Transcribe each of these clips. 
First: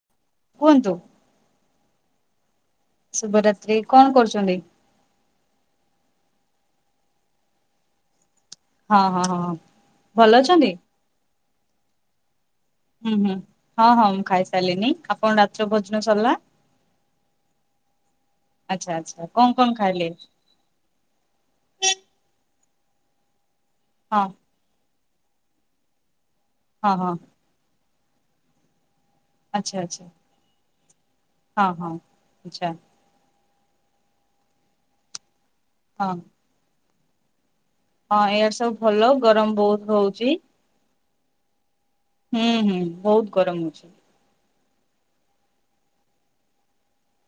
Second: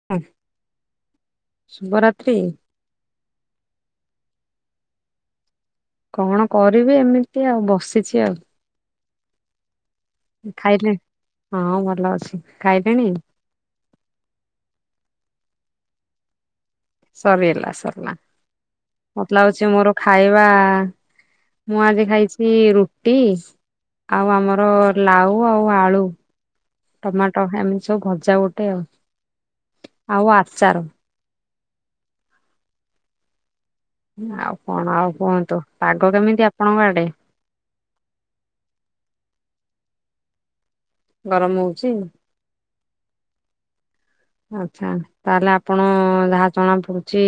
[unintelligible] କୁହନ୍ତୁ। ଶୁଭରାତ୍ରି। ଶୁଭରାତ୍ରି କଣ କରୁଚନ୍ତି? କଣ କରିବି ଏମିତି ଆଉ ବସିଚି ଆଉ। ହଁ ହଁ ହଁଁ। ଖାଇଲେ ହଁ ଭଲ ଅଛି। ଖାଇଲେଣି? ହୁଁ ହୁଁ ହଁ ହଁ ମୁଁ ଖାଇସାରିଲିନି ଆପଣ ରାତିର ଭୋଜନ ସରିଲା? ସରିଗଲା ସରିଲା ଆଚ୍ଛା ଆଚ୍ଛା ମତ କଣ ଲାଗୁଛି କଣ ମୋର ଖାଇଲେ? ଖାଇବା ମୁଁ ଆଜି ଖାଇଚି ରୁଟି ହଁ ଆଉ ଆମର ଲାଉ ଆଉ ଆଳୁ ହଁ ହଁ ଟମାଟ ଏମିତି ସବୁ ଭଜା ଗୋଟେ ଆଉ। ଆଚଛ ଆଛା। ଆଉ ଆଚାର ଅ ହଁ ଆଚଛା। ଆଉ କଣ ଆଉ କୁହନ୍ତୁ ପାଗ ହଁ କେମିତି ଆପଣଙ୍କ ଆଡେ? ହଁ ଈଆଡେ ସବୁ ଭଲ ଗରମ ବହୁତ ହଉଚି। ଗରମ ହଉଚି? ହୁଁ ହୁଁ ବହୁତ ଗରମ ହଉଚି। ଆଛା ତାହେଲେ ଆପଣ ଯାହା ଜଣା ପଡୁଚି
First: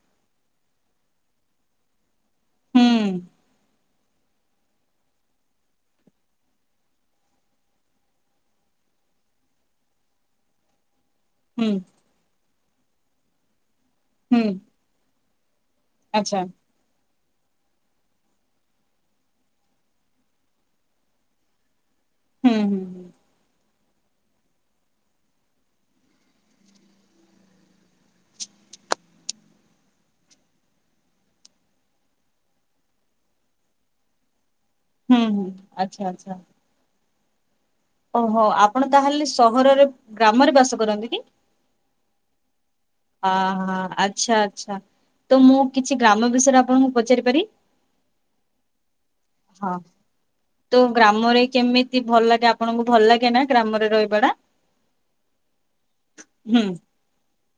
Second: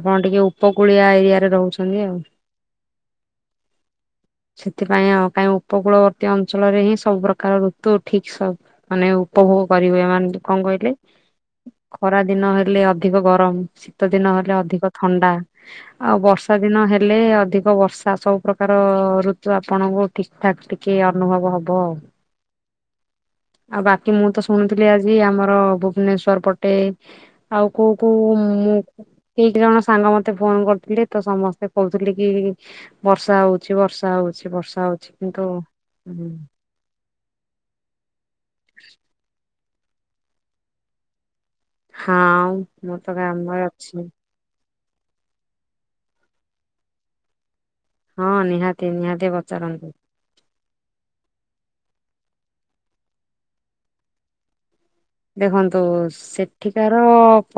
ଆପଣ ଟିକେ ଉପକୂଳିଆ ଏରିଆରେ ରହୁଚନ୍ତି ଆଉ। ହୁଁ। ସେଥିପାଇଁ ଆଉ କାଇଁ ଉପକୂଳବର୍ତ୍ତୀ ଅଞ୍ଚଳରେ ହିଁ ସବୁ ପ୍ର୍ରକାର ଋତୁ ଠିକ୍ ସବୁ ମାନେ ଉପଭୋଗ କରିବେ ଏମାନେ କଣ କହିଲେ ହୁଁ ଖରା ଦିନ ହେଲେ ଅଧିକ ଗରମ ଶୀତ ଦିନ ହୁଁ ହେଲେ ଅଧିକ ଥଣ୍ଡା ଆଉ ଆଚ୍ଛା ବର୍ଷା ଦିନ ହେଲେ ଅଧିକ ବ ବର୍ଷା ସବୁ ପ୍ରକାର ଋତୁ ଆପଣଙ୍କୁ ଠିକ ଠାକ ଟିକେ ଅନୁଭବ ହବ ଆଉ ହୁଁ ଆଉ ବାକି ମୁଁ ତ ଶୁଣୁଥିଲି ଆଜି ଆମର ଭୁବନେଶ୍ଵର ପଟେ ଆଉ କୋଉ କୋଉ ଉଁ - କେଇ ଜଣ ସାଙ୍ଗ ମୋତେ ଫୋନ କରୁଥିଲେ ତ ସମସ୍ତେ କହୁଥିଲେ କି ବର୍ଷା ହଉଛି ବର୍ଷା ବର୍ଷା ହଉଛି ବର୍ଷା ହଉଛି ହୁଁ ହୁଁ କିନ୍ତୁ ଆଚ୍ଛା ହୁଁ ଆଚ୍ଛା। ଓହୋ ଆପଣ ତାହେଲେ ସହରରେ ଗ୍ରାମରେ ବାସ କରନ୍ତି କି? ହାଁ ଅହ ଆଚ୍ଛା ଆଚ୍ଛା ତ ମୁଁ କିଛି ଗ୍ରାମ ବିଷୟରେ ଆପଣଙ୍କୁ ପଚାରି ପାରି- ହଁ ନିହାତି ନିହାତି ହଁ ପଚାରନ୍ତୁ ତ ଗ୍ରାମରେ କେମିତି ଭଲ ଲାଗେ ଆପଣଙ୍କୁ ଭଲ ଲାଗେ ନା ଗ୍ରାମରେ ରହିବା ଟା ଦେଖନ୍ତୁ ହୁଁ ସେଠିକାର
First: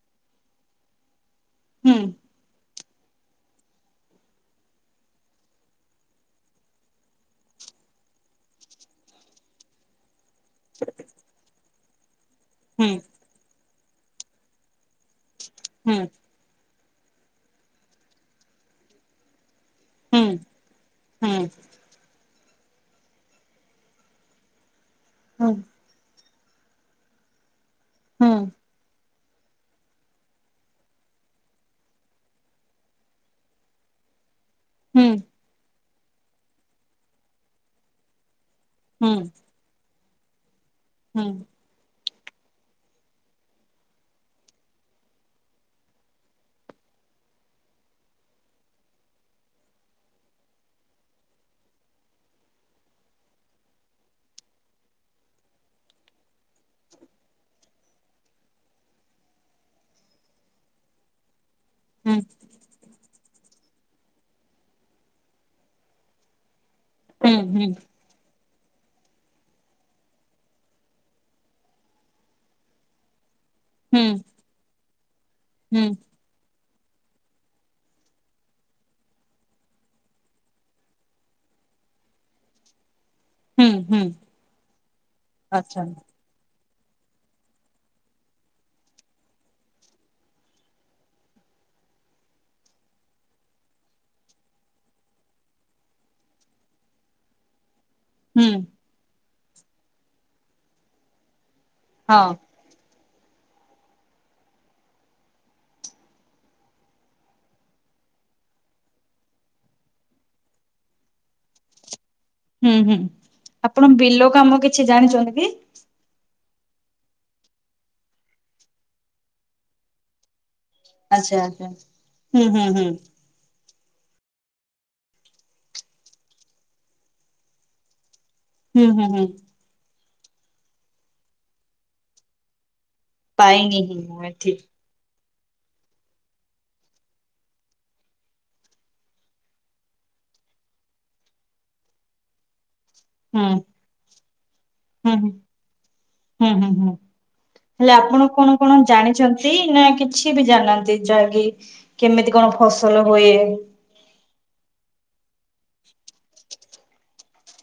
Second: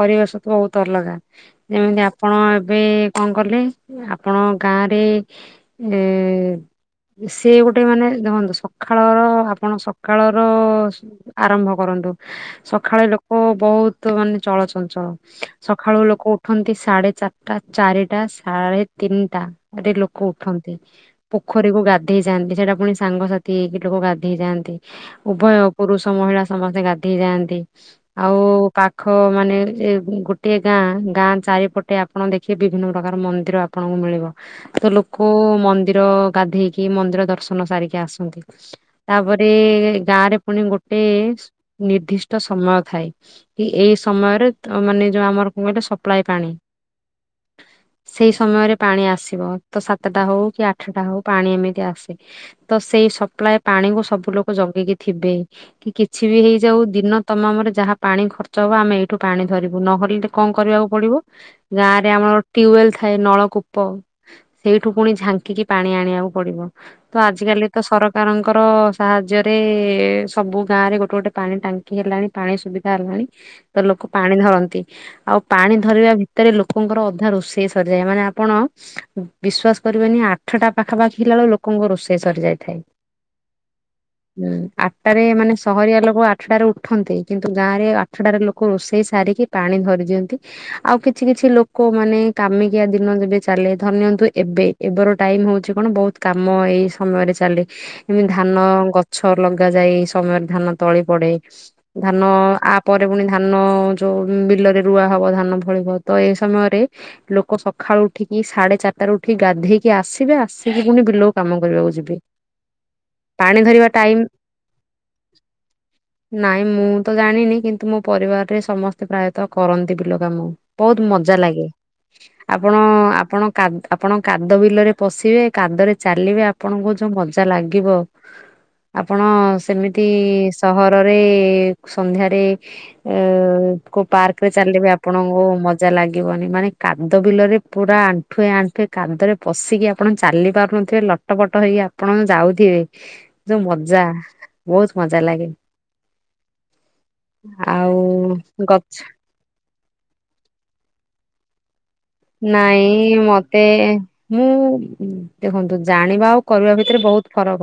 ପରିବେଶ ତ ବହୁତ ଅଲଗା ହୁଁ ଯେମିତି ହଁ ଏବେ କଣ କଲେ ଆପଣ ଗାଁରେ ଏ ସେ ଗୋଟେ ମାନେ ଦେଖନ୍ତୁ ସକାଳର ଆପଣ ସ ସକାଳର ଆରମ୍ଭ କରନ୍ତୁ ହୁଁ ସକାଳେ ଲୋକ ବହୁତ ମାନେ ଚଳଚଞ୍ଚଳ ହୁଁ ସକାଳୁ ଲୋକ ଉଠନ୍ତି ସାଢ଼େ ଚାରିଟା ଚାରିଟା ସାଢ଼େ ତିନିଟା ରେ ଲୋକ ହୁଁ ଉଠନ୍ତି ହୁଁ ପୋଖରୀକୁ ଗାଧୋ - ଯାଆନ୍ତି ସେଟା ପୁଣି ସାଙ୍ଗସାଥି ହେଇକି ଲୋକ ଗାଧୋଇ ହେଇଯାଆନ୍ତି ହୁଁ ଉଭୟ ପୁରୁଷ ମହିଳା ସମସ୍ତେ ଗାଧେ ହେଇ ଯାଆନ୍ତି ହୁଁ ଆଉ ପା- ପାଖ ମାନେ ଗୋଟେ ଗାଁ ଗାଁ ଚାରିପଟେ ଆପଣ ଦେଖିବେ ବିଭିନ୍ନ ପ୍ରକାର ମନ୍ଦିର ଆପଣଙ୍କୁ ମିଳିବ ତ ହୁଁ ଲୋକ ମନ୍ଦିର ଗାଧେଇକି ମନ୍ଦିର ଦର୍ଶନ ସାରିକି ଆସନ୍ତି ହୁଁ ତାପରେ ଗାଁ ରେ ପୁଣି ଗୋଟେ ହୁଁ ନିର୍ଦ୍ଦିଷ୍ଟ ସମୟ ଥାଏ କି ଏଇ ସମୟରେ ମାନେ ଯୋଉ ଆମର କଣ କହିଲେ ସପ୍ଲାାଇ ପାଣି [inaudible] ସେଇ ସମୟରେ ପାଣି ଆସିବ ତ ସାତଟା ହଉ କି ଆଠଟା ହଉ ପାଣି ଏମିତି ଆସେ ତ ସେଇ ସପ୍ଲାଏ ପାଣିକୁ ସବୁ ଲୋକ ଜଗେଇକି ଥିବେ କି କିଛି ବି ହେଇ ଯଉ ଦିନ ତମାମରେ ଯାହା ପାଣି ଖର୍ଚ୍ଚ ହବ ଆମେ ଏଇଠୁ ପାଣି ଧରିବୁ ନହଲେ କଣ କରିବାକୁ ପଡିବ ଗାଁରେ ହୁଁ ଆମର ଟ୍ୟୁବୱେଲ ଥାଏ ନଳକୂପ ସେଇଠୁ ପୁଣି ଝାଙ୍କିକି ପାଣି ଆଣିବାକୁ ପଡିବ ତ ହୁଁ ଆଜିକାଲି ହୁଁ ତ ସରକାର କାରଙ୍କର ସାହାଯ୍ୟରେ ସବୁ ଗାଁ ରେ ଗୋଟେ ଗୋଟେ ପାଣି ଟାଙ୍କି ହେଲାଣି ପାଣି ସୁବିଧା ହେଲାଣି ତ ହୁଁ ଲୋକ ପାଣି ଧରନ୍ତି ଆଉ ପାଣି ହୁଁ ଧରିବା ଭିତ- ରେ ଲୋକଙ୍କର ଅଧା ରୋଷେଇ ସରିଯାଏ ମାନେ ଆପଣ ବିଶ୍ବାସ କରିବେନି ଆଠଟା ପାଖାପାଖି ହେଲା ବେଳକୁ ଲୋକଙ୍କ ରୋଷେଇ ସରି ଯାଇଥାଏ ହୁଁ ହୁଁ ହୁଁ ଆଠଟାରେ ମାନେ ଆଚ୍ଛା ସହରିଆ ଲୋକ ଲୋକ ଆଠଟାରେ ଉଠନ୍ତି କିନ୍ତୁ ଗାଁରେ ଆଠଟାରେ ଲୋକ ରୋଷେଇ ସାରିକି ପାଣି ଧରି ଦିଅନ୍ତି ଆଉ କିଛି କିଛି ଲୋକ ମାନେ କାମିକିଆ ଦିନ ଯେବେ ଚାଲେ ଧନ୍ୟ ନିଅନ୍ତୁ ଏବେ ଏବେର ଟାଇମ ହଉଛି କଣ ବହୁତ କାମ ଏଇ ସମୟରେ ଚାଲେ ଏମିତି ହୁଁ ଧାନ ଗଛ ଲଗାଯାଏ ସମୟରେ ଧାନ ତଳି ପଡେ ଧାନ ହଁ ଆ ପରେ ପୁଣି ଧାନ ଯେଉ ବିଲରେ ରୁଆ ହେବ ଧାନ ଫଳିବ ତ ଏ ସମୟରେ ଲୋକ ସକାଳୁ ଉଠିକି ସାଢେ ଚାରିଟାରେ ଉଠିକି ଗାଧେଇକି ଆସିବେ ଆସିକି ପୁଣି ବିଲକୁ କାମ କରିବାକୁ ଯିବେ ହୁଁ ହୁଁ ପାଣି ଧରିବା ଆପଣ ଟାଇମ ବିଲ କାମ କିଛି ଜାଣିଛନ୍ତି କି? ନାଇଁ ମୁଁ ତ ଜାଣିନି କିନ୍ତୁ ମୋ ପରିବାରରେ ସମସ୍ତେ ପ୍ରାୟତଃ କରନ୍ତି ବିଲ କାମ ବହୁତ ଆଚ୍ଛା ମଜା ଲାଗେ ଆଚ୍ଛା ହୁଁ ହୁଁ ଆପଣ ହୁଁ ଆପଣ କା ଆପଣ କାଦ ବିଲରେ ପଶିବେ କାଦରେ ଚାଲିବେ ଆପଣଙ୍କୁ ଯେଉଁ ମଜା ଲାଗିବ ହୁଁ ହୁଁ ଆପଣ ହୁଁ ସେମିତି ସହରରେ ସନ୍ଧ୍ୟାରେ ଏ ଉ ପାଇନି ହିଁ କୋଉ ମୁଁ ପାର୍କରେ ଏଠି ଚାଲିବେ ଆପ୍ ଆପଣଙ୍କୁ ମଜା ଲାଗିବନି। ମାନେ କାଦ ବିଲରେ ପୁରା ଆଣ୍ଠୁଏ ଆଣ୍ଠୁଏ କାଦରେ ପଶିକି ଆପଣ ଚାଲି ପାରୁନଥିବେ, ଲଟପଟ ହେଇକି ଆପଣ ଯାଉଥିବେ, ହୁଁ ଯୋଉ ମଜା ବହୁତ ହୁଁ, ମଜା ହୁଁ, ଲାଗେ ହୁଁ, ହୁଁ, ହୁଁ। ହେଲେ ଆଉ ଆପଣ କଣ କଣ ଗଛ ଜାଣିଚ ଚନ୍ତି, ନା କିଛି ବି ଜାଣିନାହାଁନ୍ତି, ଯାହାକି କେମିତି କଣ ନାଇଁ ଫସଲ ଇ ହୁଏ ମତେ ମୁଁ, ଦେଖନ୍ତୁ ଜାଣିବା ଆଉ କରିବା ଭିତରେ ବହୁତ ଫରକ।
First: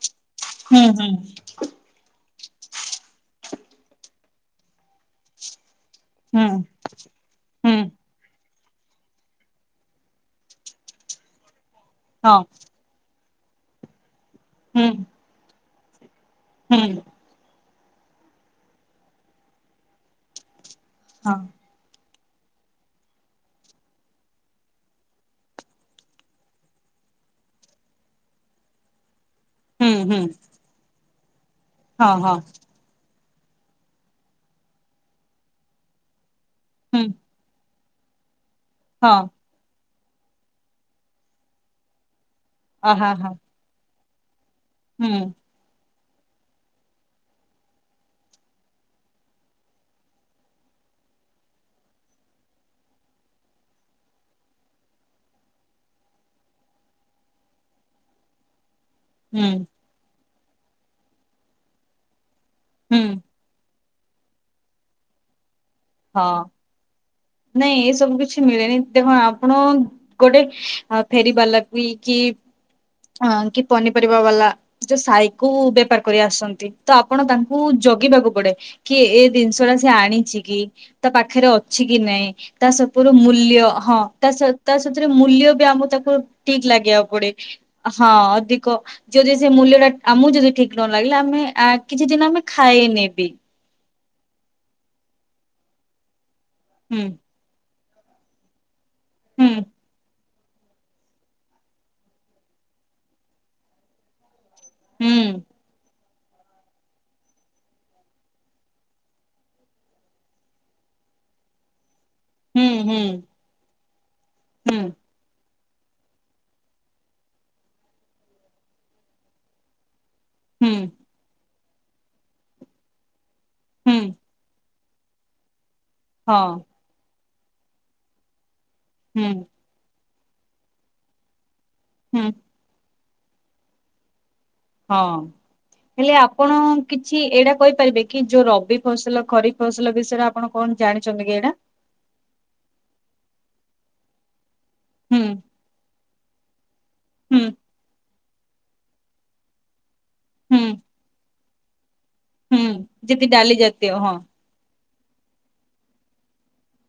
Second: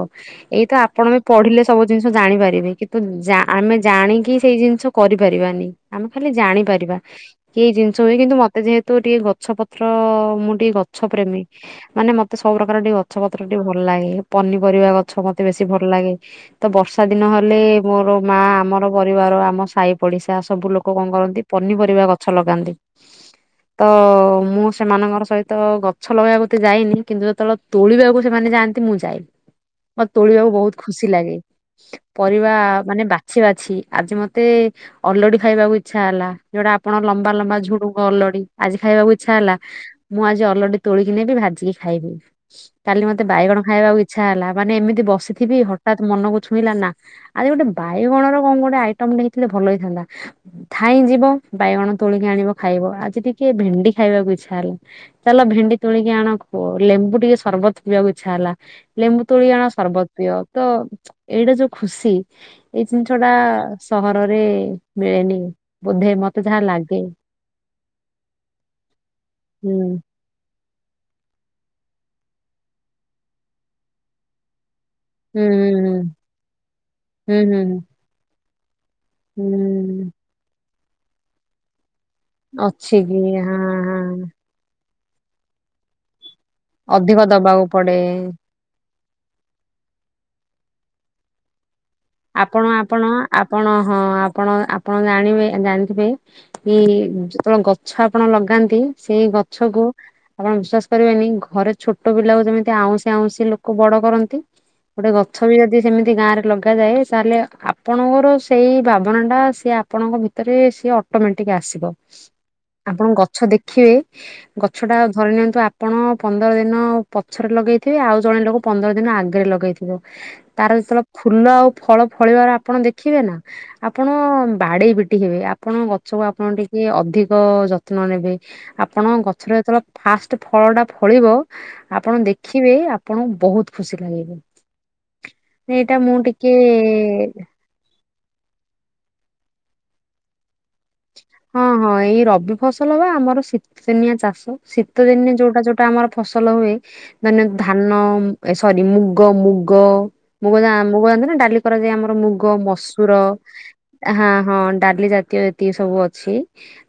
ଏଇ ତ ହୁଁ ଆପଣ ହୁଁ ବି ପଢିଲେ ସବୁ ଜିନିଷ ଜାଣିପାରିବେ, କିନ୍ତୁ ଜା ଆମେ ଜାଣିକି ସେଇ ଜିନିଷ କରିପାରିବାନି। ଆମେ ଖାଲି ହୁଁ ଜାଣିପାରିବା, କି ଏଇ ହୁଁ ଜିନିଷ ହୁଏ କିନ୍ତୁ ମତେ ଯେହେତୁ ଟିକେ ଗ ଗଛ ପତ୍ର, ମୁଁ ଟିକେ ଗଛ ପ୍ରେମୀ। ମାନେ ମତେ ହଁ ସବୁ ପ୍ରକାର ଟିକେ ଗଛ ପତ୍ର ଟିକେ ଭଲ ଲାଗେ। ହୁଁ ପନିପରିବା ଗଛ ମତେ ବେଶୀ ଭଲ ଲାଗେ, ତ ହୁଁ ବର୍ଷା ଦିନ ହେଲେ ମୋର ମା, ଆମର ପରିବାର, ଆମ ସାହି ପଡିଶା, ସବୁ ଲୋକ କଣ ହଁ କରନ୍ତି ପନିପରିବା ଗ ଗଛ ଲଗାନ୍ତି। ତ ମୁଁ ସେମାନଙ୍କର ସହିତ ଗଛ ଲଗେଇବାକୁ ଏତେ ଯାଇନି, କିନ୍ତୁ ଯେତେବେଳେ ତୋଳିବାକୁ ସେମାନେ ଯାଆନ୍ତି ମୁଁ ଯାଇବି। ହୁଁ ମତେ ହୁଁ ତୋଳିବାକୁ ବହୁତ ଖୁସି ଲାଗେ। ହଁ ହଁ ପରିବା ମାନେ ବାକ ବାଛି ବାଛି, ଆଜି ମତେ ଅଲଡି ଖାଇବାକୁ ଇଚ୍ଛା ହେଲା ଯୋଉଟା ଆପଣଙ୍କ ହୁଁ ଲମ୍ବା ଲମ୍ବା ଝୁଡୁଙ୍ଗ ଅଲଡି, ଆଜି ଖାଇ ହଁ ଇଚ୍ଛା ହେଲା, ମୁଁ ଆଜି ଅଲଡି ତୋଳିକି ନେବି ଭାଜିକି ଖାଇବି। ଅ କାଲି ହ ମତେ ହ ବାଇଗଣ ଖାଇବାକୁ ଇ ଇଚ୍ଛା ହେଲା, ମାନେ ଏମିତି ହୁଁ ବସିଥିବି ହଠ ଠାତ୍ ମନକୁ ଛୁଇଁଲା ନା, ଆଜି ଗୋଟେ ବାଇଗଣର କଣ ଗୋଟେ ଆଇଟମଟେ ହେଇଥିଲେ ଭଲ ହେଇଥାନ୍ତା। ଧାଇଁ ଯିବ, ବାଇଗଣ ତୋଳିକି ଆଣିବ ଖାଇବ, ଆଜି ଟିକେ ଭେଣ୍ଡି ଖାଇବାକୁ ଇଚ୍ଛା ହେଲା, ଚାଲ ଭେଣ୍ଡି ତୋଳିକି ଆଣ, ଲେମ୍ବୁ ଟିକେ ସର୍ବତ ପିଇବାକୁ ଇଚ୍ଛା ହେଲା ଲେମ୍ବୁ ହୁଁ ତୋଳି ଆଣ ସର୍ବତ ପିଅ, ତ ଏଇଟା ଯୋଉ ଖୁସି ଏଇ ହୁଁ ଜିନିଷଟା ସହରରେ ମିଳେନି, ବୋଧେ ମତେ ହଁ ଯାହା ଲାଗେ। ନାଇଁ ଏସବୁ କିଛି ମିଳେନି। ଦେଖ ଆପଣ ହୁଁ ଗୋଟେ ଆ ଫେରି ବାଲା ବି କି ହଁ, କି ପନିପରିବା ବାଲା ସେ ସାଇକୁ ହୁଁ ହୁଁ ବେପାର କରି ଆସନ୍ତି, ତ ଆପଣ ହୁଁ ତାଙ୍କୁ ହୁଁ ଜଗିବାକୁ ପଡେ଼। କିଏ ଏ ହୁଁ ଦିନିଷଟା ସିଏ ହୁଁ। ଆଣିଚି କି, ତା ପାଖରେ ଅଛି କି ନାଇଁ ତା ସପୁରୁ ମୂଲ୍ୟ ହଁ, ତା ସ ତା ସେଥିରେ ମୂଲ୍ୟ ବି ଆମକୁ ତାକୁ ଠିକ ଲାଗିବାକୁ ଅଧିକ ପଡେ। ଦବାକୁ ପଡେ। ହଁ, ଅଧିକ ଯଦି ସେ ମୂଲ୍ୟଟା ଆମକୁ ଯଦି ଠିକ ନ ଲାଗିଲା, ଆମେ ଆ କିଛି ଦିନ ଆମେ ଆପଣ ଆପଣ ଖାଏନି ବି। ଆପଣ, ହଁ ଆପଣ ଆପଣ ଜାଣିବେ ଜାଣିଥିବେ, କି ହୁଁ ଯେତେବେଳେ ଗପ୍ ଗଛ ଆପଣ ଲଗାନ୍ତି, ସେଇ ହୁଁ ଗଛକୁ ଆପଣ ବିଶ୍ଵାସ କରିବେନି, ଘରେ ଛୋଟ ପିଲାକୁ ଯେମିତି ଆଉଁସି ଆଉଁସି ଲୋକ ବଡ଼ କରନ୍ତି ଗୋଟେ ଗଛ ହୁଁ ବି ଯଦି ସେମିତି ଗାଁରେ ଲଗାଯାଏ ତାହେଲେ ଆପଣଙ୍କର ସେଇ ଭାବନାଟା ସିଏ ଆପଣଙ୍କ ଭିତରେ ସିଏ ଅଟୋମେଟିକ୍ ଆସିବ। ହୁଁ ହୁଁ ଆପଣଙ୍କୁ ଗଛ ଦେଖିବେ, ହୁଁ ଗଛଟା ଧରି ନିଅନ୍ତୁ ଆପଣ ପନ୍ଦର ଦିନ ପଛରେ ଲଗେଇଥିବେ, ଆଉ ଜଣେ ଲୋକ ପନ୍ଦର ଦିନ ଆଗରେ ଲଗେଇଥିବ ହୁଁ ତାର ଯେତେବେଳେ ଫୁଲ ଆଉ ଫଳ ଫଳିବାର ଆପଣ ଦେଖିବେ ନା, ହୁଁ ଆପଣ ବାଡ଼େଇ ପିଟି ହେବେ, ଆପଣ ଗଛକୁ ଆପଣ ହଁ ଟିକିଏ ଅଧିକ ଯତ୍ ତ୍ନ ନେବେ, ହୁଁ ଆପଣଙ୍କ ଗଛରେ ଯେତେବେଳେ ଫାଷ୍ଟ ଫଳଟା ଫଳିବ, ଆପଣ ହୁଁ ଦେଖି ଦେଖିବେ, ଆପଣଙ୍କୁ ବହୁତ ଖୁସି ଲାଗିବେ। ହଁ, ହେଲେ ଆପଣ କିଛି ଏଇଟା କହିପାରିବେ କି, ଯୋଉ ରବି ଫସଲ, ଖରିଫ ଫସଲ ବିଷୟରେ ଆପ୍ ଆପଣ କଣ ଜାଣିଚନ୍ତ ହଁ ହଁ, ଏଇ ରବି ଫସଲ ବା ଆମର ଶୀତ ଦିନିଆ ଚାଷ, ଶୀତ ହୁଁ ଦିନିଆ ଯୋଉଟା ଯୋଉଟା ଆମର ଫସଲ ହୁଏ ହୁଁ ମାନେ ଧାନମ୍ ଏ ସରୀ ସରି ମୁଗ ମୁଗ। ମୁଗ ହୁଁ ଦା ମୁଗ ଦାନ୍ତ ନା ଡା଼ଲି କରନ୍ତିଇ, ଆମର ମୁଗ ହୁଁ ମସୁର ଯେତି ଡାଲି ଜାତୀୟ ହା ହଁ, ଡା଼ଲି ଜାତୀୟ ଯେତିକି ସବୁ ଅଛି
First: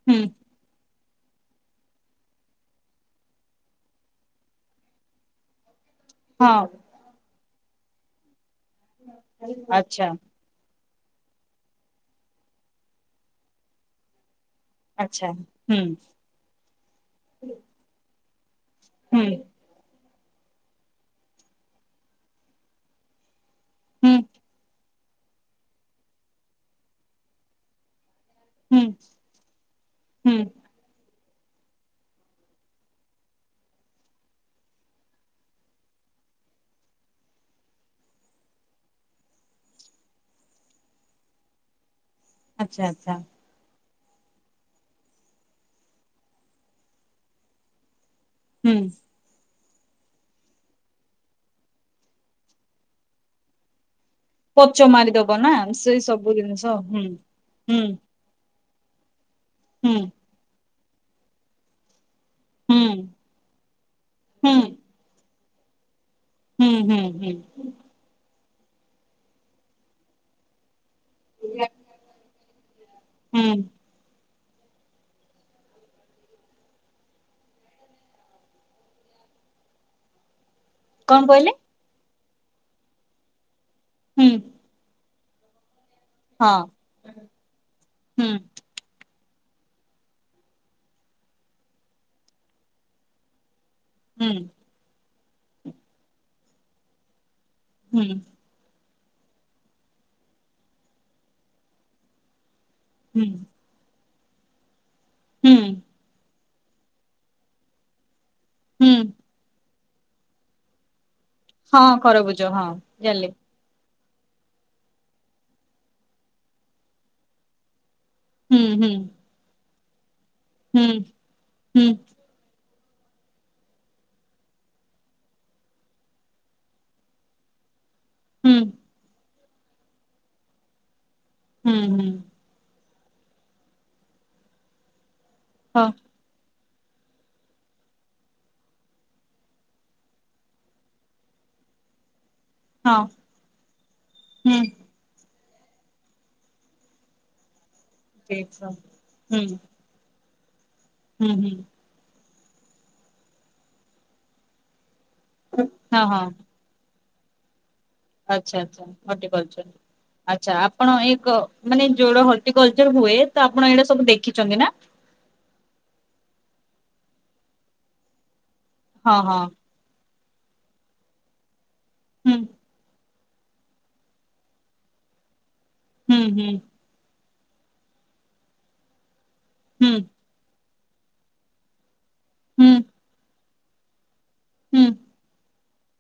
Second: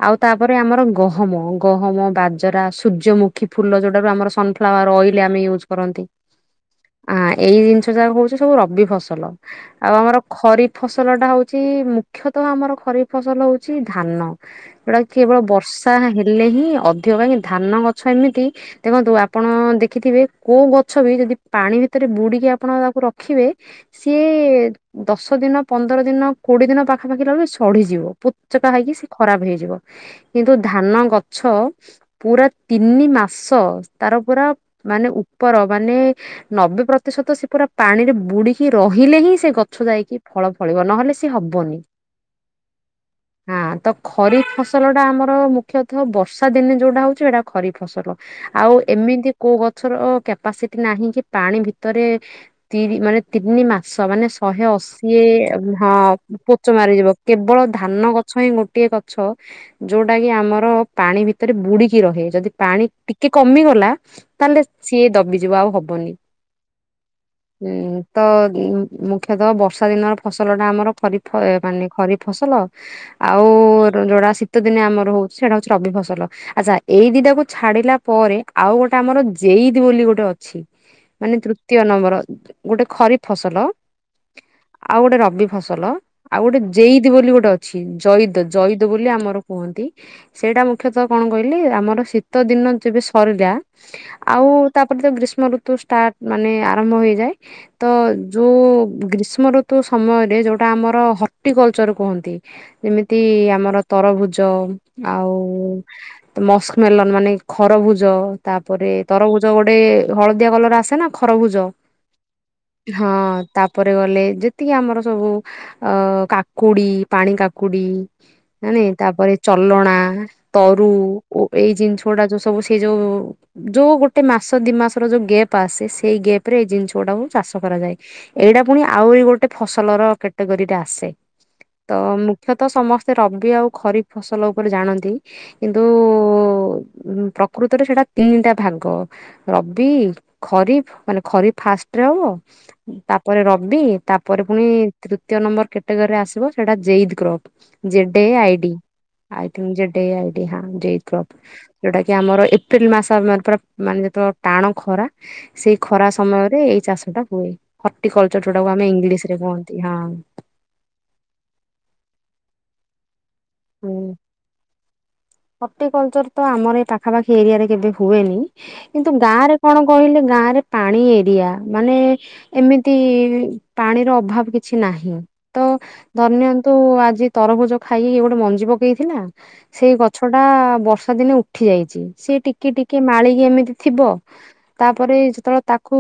ଆଉ ହୁଁ ତାପରେ ଆମର ଗହମ ଗହମ, ବାଜରା, ସୂର୍ଯ୍ୟମୁଖୀ ଫୁଲ ଯେଉଟାରୁ ଆମର ସନ୍ ଫ୍ଲାୱାର ଅଏଲ ଆମେ ୟୁଜ୍ କରନ୍ତି। ହଁ। ଆ ଏଇ ଜିନିଷ ଯାକ ହଉଛି ସବୁ ରବି ଫସଲ, ଆଉ ଆଚ୍ଛା ଆମର ଖରିଫ ଫସଲ ଟା ହଉଛି, ମୁଖ୍ୟତଃ ଆମର ଖରିଫ ଫସଲ ହଉଛି ଧାନ। ଏଉଟା ଆଚ୍ଛା କେବଳ ହୁଁ ବର୍ଷା ହେଲେ ହିଁ ଅଧିକ, କାହିଁକି ଧାନ ଗଛ ଏମିତି ଦେଖନ୍ତୁ ହୁଁ ଆପଣ ଦେଖିଥିବେ, କୋଉ ଗଛ ବି ଯଦି ପାଣି ଭିତରେ ବୁଡ଼ିକି ଆପଣ ତାକୁ ରଖିବେ ହୁଁ ସିଏ ଦଶ ଦିନ ପନ୍ଦର ଦିନ କୋଡିଏ ଦିନ ପାଖାପାଖି ରହିଲ ସଢି଼ଯିବ। ଚେପା ହୁଁ ହେଇକି ସେ ଖରାପ ହେଇଯିବ, ହୁଁ କିନ୍ତୁ ଧାନ ଗଛ ପୁରା ତିନି ମାସ ତାର ପୁରା ମାନେ ଉପର ମାନେ ନବେ ପ୍ରତିଶତ ସେ ପୁରା ପାଣିରେ ବୁଡିକି ରହିଲେ ହିଁ ସେ ଗଛ ଯାଇକି ଫଳ ଫଳିବ ନହେଲେ ସିଏ ହବନି। ଆଚ୍ଛା ଆଚ୍ଛା। ହଁ ତ ଖରିପ ଫସଲଟା ଆମର ମୁଖ୍ୟତଃ ବର୍ଷା ଦିନେ ଯୋଉଟା ହଉଛି ହେଇଟା ଖରିପ ଫସଲ। ହୁଁ ଆଉ ଏମିତି କୋଉ ଗଛର କ୍ୟାପାସିଟି ନାହିଁ କି ପାଣି ଭିତରେ ତି ମାନେ ତିନି ମାସ ମାନେ ଶହେ ପଚ ଅଶୀ ମାରିଦବ ନା ହ ସେଇ ସବୁ ଜିନିଷ ପୋଚ ହୁଁ। ମାରିଯିବ କେବଳ ହୁଁ ଧାନ ଗଛ ହିଁ ଗୋଟିଏ ଗଛ ହୁଁ ଯୋଉଟା କି ଆମର ପାଣି ଭିତରେ ବୁଡିକି ରହେ। ଯଦି ହୁଁ ପାଣି ଟିକେ କମିଗଲା ହୁଁ ତାହେଲେ ସିଏ ଦବିଯିବ ଆଉ ହବନି। ହୁଁ ହୁଁ ହୁଁ। ହଁ ତ ମୁଖ୍ୟତଃ ବର୍ଷା ଦିନର ଫସଲ ଟା ଆମର ଫରି ମାନେ ଖରିଫ ଫସଲ ଆଉ ହୁଁ ଯୋଡା ଶୀତ ଦିନେ ଆମର ହଉଛି ସେଇଟା ହଉଛି ରବିଫସଲ। ଆଚ୍ଛା ଏଇ ଦିଟା କୁ ଛାଡିଲା ପରେ ଆଉ ଗୋଟେ ଆମର ଜେଇଦ ବୋଲି ଗୋଟେ ଅଛି। କଣ ମାନେ କହିଲେ? ତୃତୀୟ ନମ୍ବର ଗୋଟେ ଖରିଫ ଫସଲ ହୁଁ। ଆଉ ଗୋଟେ ରବି ଫସଲ ଆଉ ହଁ ଗୋଟେ ଜେଇଦ ବୋଲି ଗୋଟେ ଅଛି ହୁଁ ଜଇଦ ଜୈଦ ବୋଲି ଆମର କୁହନ୍ତି। ସେଇଟା ମୁଖ୍ୟତଃ କଣ କହିଲି? ଆମର ଶୀତଦିନ ଯେବେ ସରିଲା। ହୁଁ ଆଉ ତାପରେ ଯ ଗ୍ରୀଷ୍ମ ଋତୁ ଷ୍ଟାର୍ଟ ମାନେ ଆରମ୍ଭ ହେଇଯାଏ ତ ହୁଁ ଯୋଉ ଗ୍ରୀଷ୍ମ ଋତୁ ସମୟରେ ଯୋଉଟା ଆମର ହର୍ଟିକଲଚର କୁହନ୍ତି। ଯେମିତି ହୁଁ ଆମର ତରଭୁଜ ଆଉ ହୁଁ ମସ୍କମେଲନ ମାନେ ଖରଭୁଜ ତାପରେ ହୁଁ ତରଭୁଜ ଗୋଟେ ହଳଦିଆ କଲର ଆସେ ନା ଖରଭୁଜ ହଁ ଖରବୁଜ ହଁ ଜାଣିଲି। ତା ପରେ ଗଲେ ଯେତିକି ଆମର ସବୁ ଅ କାକୁଡି ପାଣି କାକୁଡି ହୁଁ ମାନେ ହୁଁ ତାପରେ ଚଲଣା ହୁଁ ତରୁଓ ଏଇ ହୁଁ ଜିନିଷ ଗୁଡା ଯୋଉ ସବୁ ଶିଖି ସେ ଯେଉଁ ଯୋଉ ଗୋଟେ ମାସ ଦି ମାସର ଯୋଉ ଗେପ୍ ଆସେ ସେଇ ଗେପ ରେ ଏଇ ଜିନିଷ ଗୁଡାକୁ ଚାଷ କରାଯାଏ। ହୁଁ ଏଇଟା ପୁଣି ଆହୁରି ଗୋଟେ ଫସଲର କ୍ୟାଟେଗୋରୀ ରେ ଆସେ। ହୁଁ ତ ହୁଁ ମୁଖ୍ୟତଃ ସମସ୍ତେ ରବି ଆଉ ଖରିଫ୍ ଫସଲ ଉପରେ ଜାଣନ୍ତି। କିନ୍ତୁ ହଁ ପ୍ରକୃତରେ ସେଟା ତିନିଟା ଭାଗ। ରବି ଖରିଫ ମାନେ ଖରିଫ୍ ଫାଷ୍ଟରେ ହବ ହଁ ତାପରେ ରବି ତାପରେ ହୁଁ ପୁଣି ତୃତୀୟ ନମ୍ବର କ୍ୟାଟୋଗୋରୀ ରେ ଆସିବ ସେଟା ଜେଇଦ କ୍ରୋପ ଜେଡେ ହୁଁ ଆଇଡି ହୁଁ ଆଇଥିଙ୍କ ଯେଡେ ଆଇଡି ହଁ ଯେଦ। କ ହୁଁ ଯୋଉଟା କି ଆମର ଏପ୍ରିଲ ମାସ ମା ପୁରା ମାନେ ତ ଟାଣ ଖରା ସେଇ ହଁ ଖରା ହଁ ସମୟରେ ଏଇ ଚାଷ ଟା ହୁଏ। ହର୍ଟିକଲଚର ଆଚ୍ଛା ଯୋଟାକୁ ଆଚ୍ଛା ଆମେ ଇଂଲିଶ ରେ ହର୍ଟିକଲଚର କୁହନ୍ତି ହଁ। ଆଚ୍ଛା ଆପଣ ଏକ ମାନେ ଯୋଉଟା ହର୍ଟିକଲଚର ହୁଏ ତ ଆପଣ ଏଇଟା ହୁଁ ସବୁ ଦେଖିଛନ୍ତି ନା। ହର୍ଟିକଲଚର ତ ଆମର ଏଇ ପାଖାପାଖି ଏରିଆରେ କେବେ ହୁଏନି କିନ୍ତୁ ହଁ ହଁ ଗାଁରେ କଣ କହିଲେ ଗାଁରେ ପାଣି ଏରିଆ ମାନେ ହୁଁ ଏମିତି ପାଣିର ଅଭାବ କିଛି ନାହିଁ ତ ହୁଁ ଧର୍ ହୁଁ ନିିଅନ୍ତୁ ଆଜି ତରଭୁଜ ଖାଇକି ଗୋଟେ ମଞ୍ଜି ପକେଇଥିଲା, ହୁଁ ସେଇ ଗଛ ଟା ବର୍ଷା ଦିନେ ଉଠି ଯାଇଛି। ସି ଟିକେ ହୁଁ ଟିକେ ମାଳିକି ଏମିତି ଥିବ। ହୁଁ ତାପରେ ଯେତେବେଳେ ତା କୁ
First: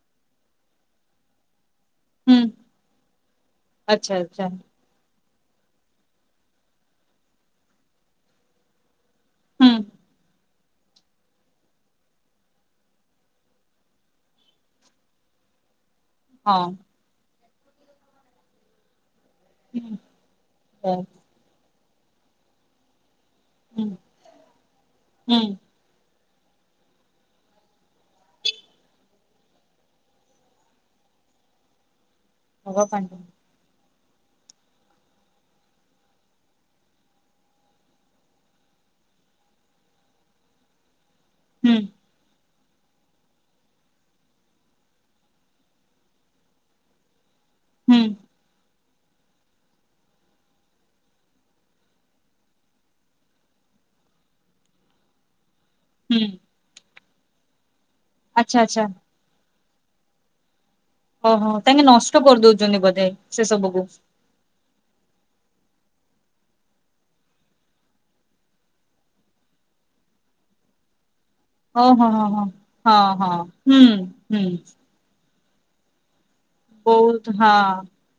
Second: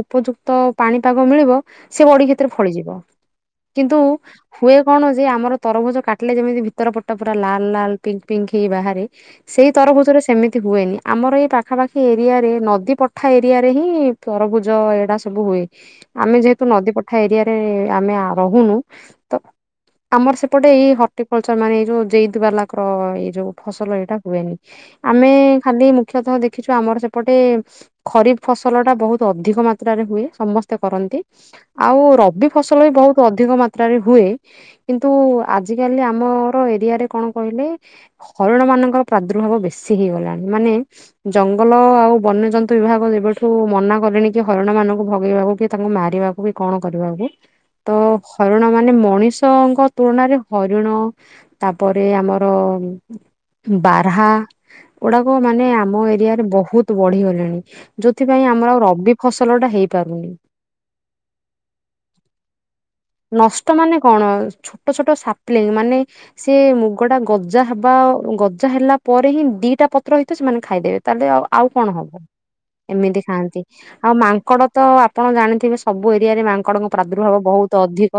ଉପଯୁକ୍ତ ପାଣିପାଗ ମିଳିବ ସେ ବଡି ହୁଁ କ୍ଷେତରେ ଫଳିଯିବ। କିନ୍ତୁ ଆଚ୍ଛା ଆଚ୍ଛା ହୁଏ କଣ ଯେ ଆମର ତରଭୋଜ କାଟିଲେ ଯେମିତି ଭିତର ପଟା ପୁରା ଲାଲ ଲାଲ ପିଙ୍କ ପିଙ୍କ୍ ହେଇ ବାହାରେ ହୁଁ ସେଇ ତରଭୁଜ ରେ ସେମି ତି ହୁଏନି ଆମର ଏଇ ପାଖାପାଖି ଏରିଆରେ ନଦୀ ପଠା ଏରିଆରେ ହିଁ ତରଭୁଜ ଏଇଡ଼ା ସବୁ ହୁଏ। ଆମେ ହଁ ଯେହେତୁ ନଦୀ ପଠା ଏରିଆରେ ଆମେ ଆ ରହୁନୁ ତ ହୁଁ ଆମର ସେପଟେ ଏଇ ହଁ, ହର୍ଟିକଲଚର ମାନେ ଏଇ ଯୋଉ ଜେଇଦ ବାଲାକ୍ର ଏଇ ଯୋଉ ହୁଁ ଫସଲ ଏଇଟା ହୁଏନି ଆମେ ହୁଁ ଖାଲି ମୁଖ୍ୟତଃ ଦେଖିଛୁ ଆମର ସେପଟେ ଖରିଫ ଫସଲ ଟା ବହୁତ ଅଧିକ ମାତ୍ରାରେ ହୁଏ ସମସ୍ତେ କରନ୍ତି ଆଉ ରବି ଫସଲ ହବା ବି ପାଣି ବହୁତ ଅଧିକ ମା ତ୍ରାରେ ହୁଏ, କିନ୍ତୁ ଆଜି କାଲି ଆମର ଏରିଆରେ କଣ କହିଲେ ହରିଣ ମାନଙ୍କର ପ୍ରାଦୁର୍ଭାବ ବେଶୀ ହେଇଗଲାଣି, ମାନେ ହୁଁ ଜଙ୍ଗଲ ଆଉ ବନ୍ୟଜ ନ୍ତୁ ବିଭାଗ ଏବେଠୁ ମନା କଲେଣି କି, ହରିଣ ମାନଙ୍କୁ ଭଗେଇବାକୁ କି ତାଙ୍କୁ ମାରିବାକୁ କି କଣ କରିବାକୁ? ତ ହୁଁ ହରିଣ ମାନେ ମଣିଷଙ୍କ ତୁଳନାରେ ହରିଣ ତାପରେ ଆମର ବାରହା ଗୁଡାକ ମାନେ ଆମ ହୁଁ ଏରିଆରେ ବହୁତ ବଢିଗଲେଣି। ଯୋଉଥିପାଇଁ ଆଚ୍ଛା ଆମର ଆଚ୍ଛା ରବି ଫସଲ ଟା ହେଇପାରୁନି। ଓହୋ ତାଙ୍କେ ନଷ୍ଟ କରିଦଉଛନ୍ତି ବୋଧେ ସେ ନଷ୍ଟ ସବୁକୁ ମାନେ କଣ ଛୋଟ ଛୋଟ ସା ପ୍ଲେଇଙ୍ଗ ମାନେ ସେ ମୁଗ ଟା ଗଜା ହବ ବା ଗଜା ହେଲା ପରେ ହିଁ ଦିଟା ପତ୍ର ହେଇଥିବ ସେମାନେ ଖାଇଦେବେ। ତା ଦ୍ୱା ଆଉ ହଁ କଣ ହଁ ହବ ହଁ ହଁ ହଁ ଏମିତି ହଁ ଖାଆନ୍ତି। ହୁଁ ଆଉ ହୁଁ ମାଙ୍କଡ ତ ଆପଣ ଜାଣିଥିବେ ସବୁ ଏରିଆରେ ମାଙ୍କଡଙ୍କ ପ୍ରାଦୁର୍ଭାବ ବହୁତ ଅଧିକ।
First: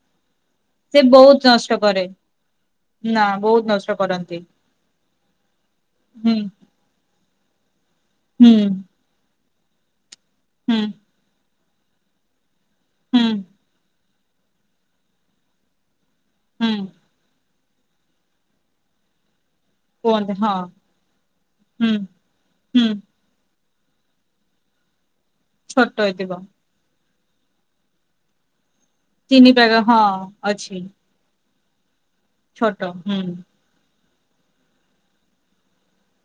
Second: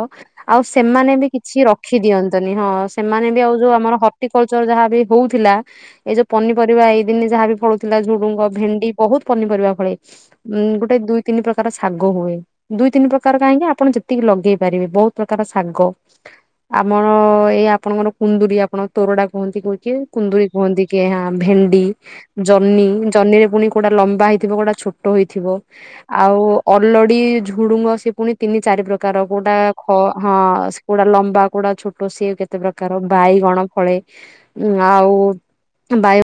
ଆଉ ସେ ସେମାନେ ବି ବହୁତ କିଛି ନଷ୍ଟ କରେ ରଖିଦିଅନ୍ତନି, ହଁ ନା ସେମାନେ ବି ଆଉ ବହୁତ ଯୋଉ ନଷ୍ଟ ଆମର ଟି କରନ୍ତି କୋଚଳ ଯାହା ବି ହଉଥିଲା ଏଇ ଯୋଉ ହୁଁ ପନିପରିବା ଏଇ ଦିନେ ଯାହା ବି ଫଳୁଥିଲା ଝୁଡୁଙ୍ଗ, ହୁଁ ଭେଣ୍ଡି ବହୁତ ପନିପରିବା ଫଳେ ଉ ହୁଁ ଗୋଟେ ଦୁଇ ତିନି ପ୍ରକାର ଶାଗ ହୁଏ। ଦୁଇ ତିନି ହୁଁ ପ୍ରକାର କାହିଁକି, ଆପଣ ଯେତିକି ଲଗେଇ ପାରିବେ ବହୁତ ପ୍ରକାର ଶାଗ। ହୁଁ ଆମ ଅ ଏଇ ଆପଣଙ୍କର କୁନ୍ଦୁୁରୀ ଆପଣ ତୋରଡା କୁହନ୍ତି କି କିଏ କୁନ୍ଦୁରି କୁହନ୍ତି କି ହଁ ଭେଣ୍ଡି ହୁଁ ଜହ୍ନି ହୁଁ ଜହ୍ନିରେ ପୁଣି କୋଉଟା ଲମ୍ବା ହେଇଥିବ କୋଉଟା ଛୋଟ ହେଇଥିବ ଛୋଟ ହେଇଥିବ ଆଉ ଅଲଡି ଝୁଡୁଙ୍ଗ ସେ ପୁଣି ତିନି ଚାରି ପ୍ରକାର, ତିନି କୋଉଟା ପାଗ ଖ ହଁ ଅଛି କୋଉଟା ଲମ୍ବା କୋଉଟା ଛୋଟ ସିଏ କେତେ ଛୋଟ ପ୍ରକାର ହୁଁ ବାଇଗଣ ଫଳେ, ଉଁ ଆଉ ବାଇ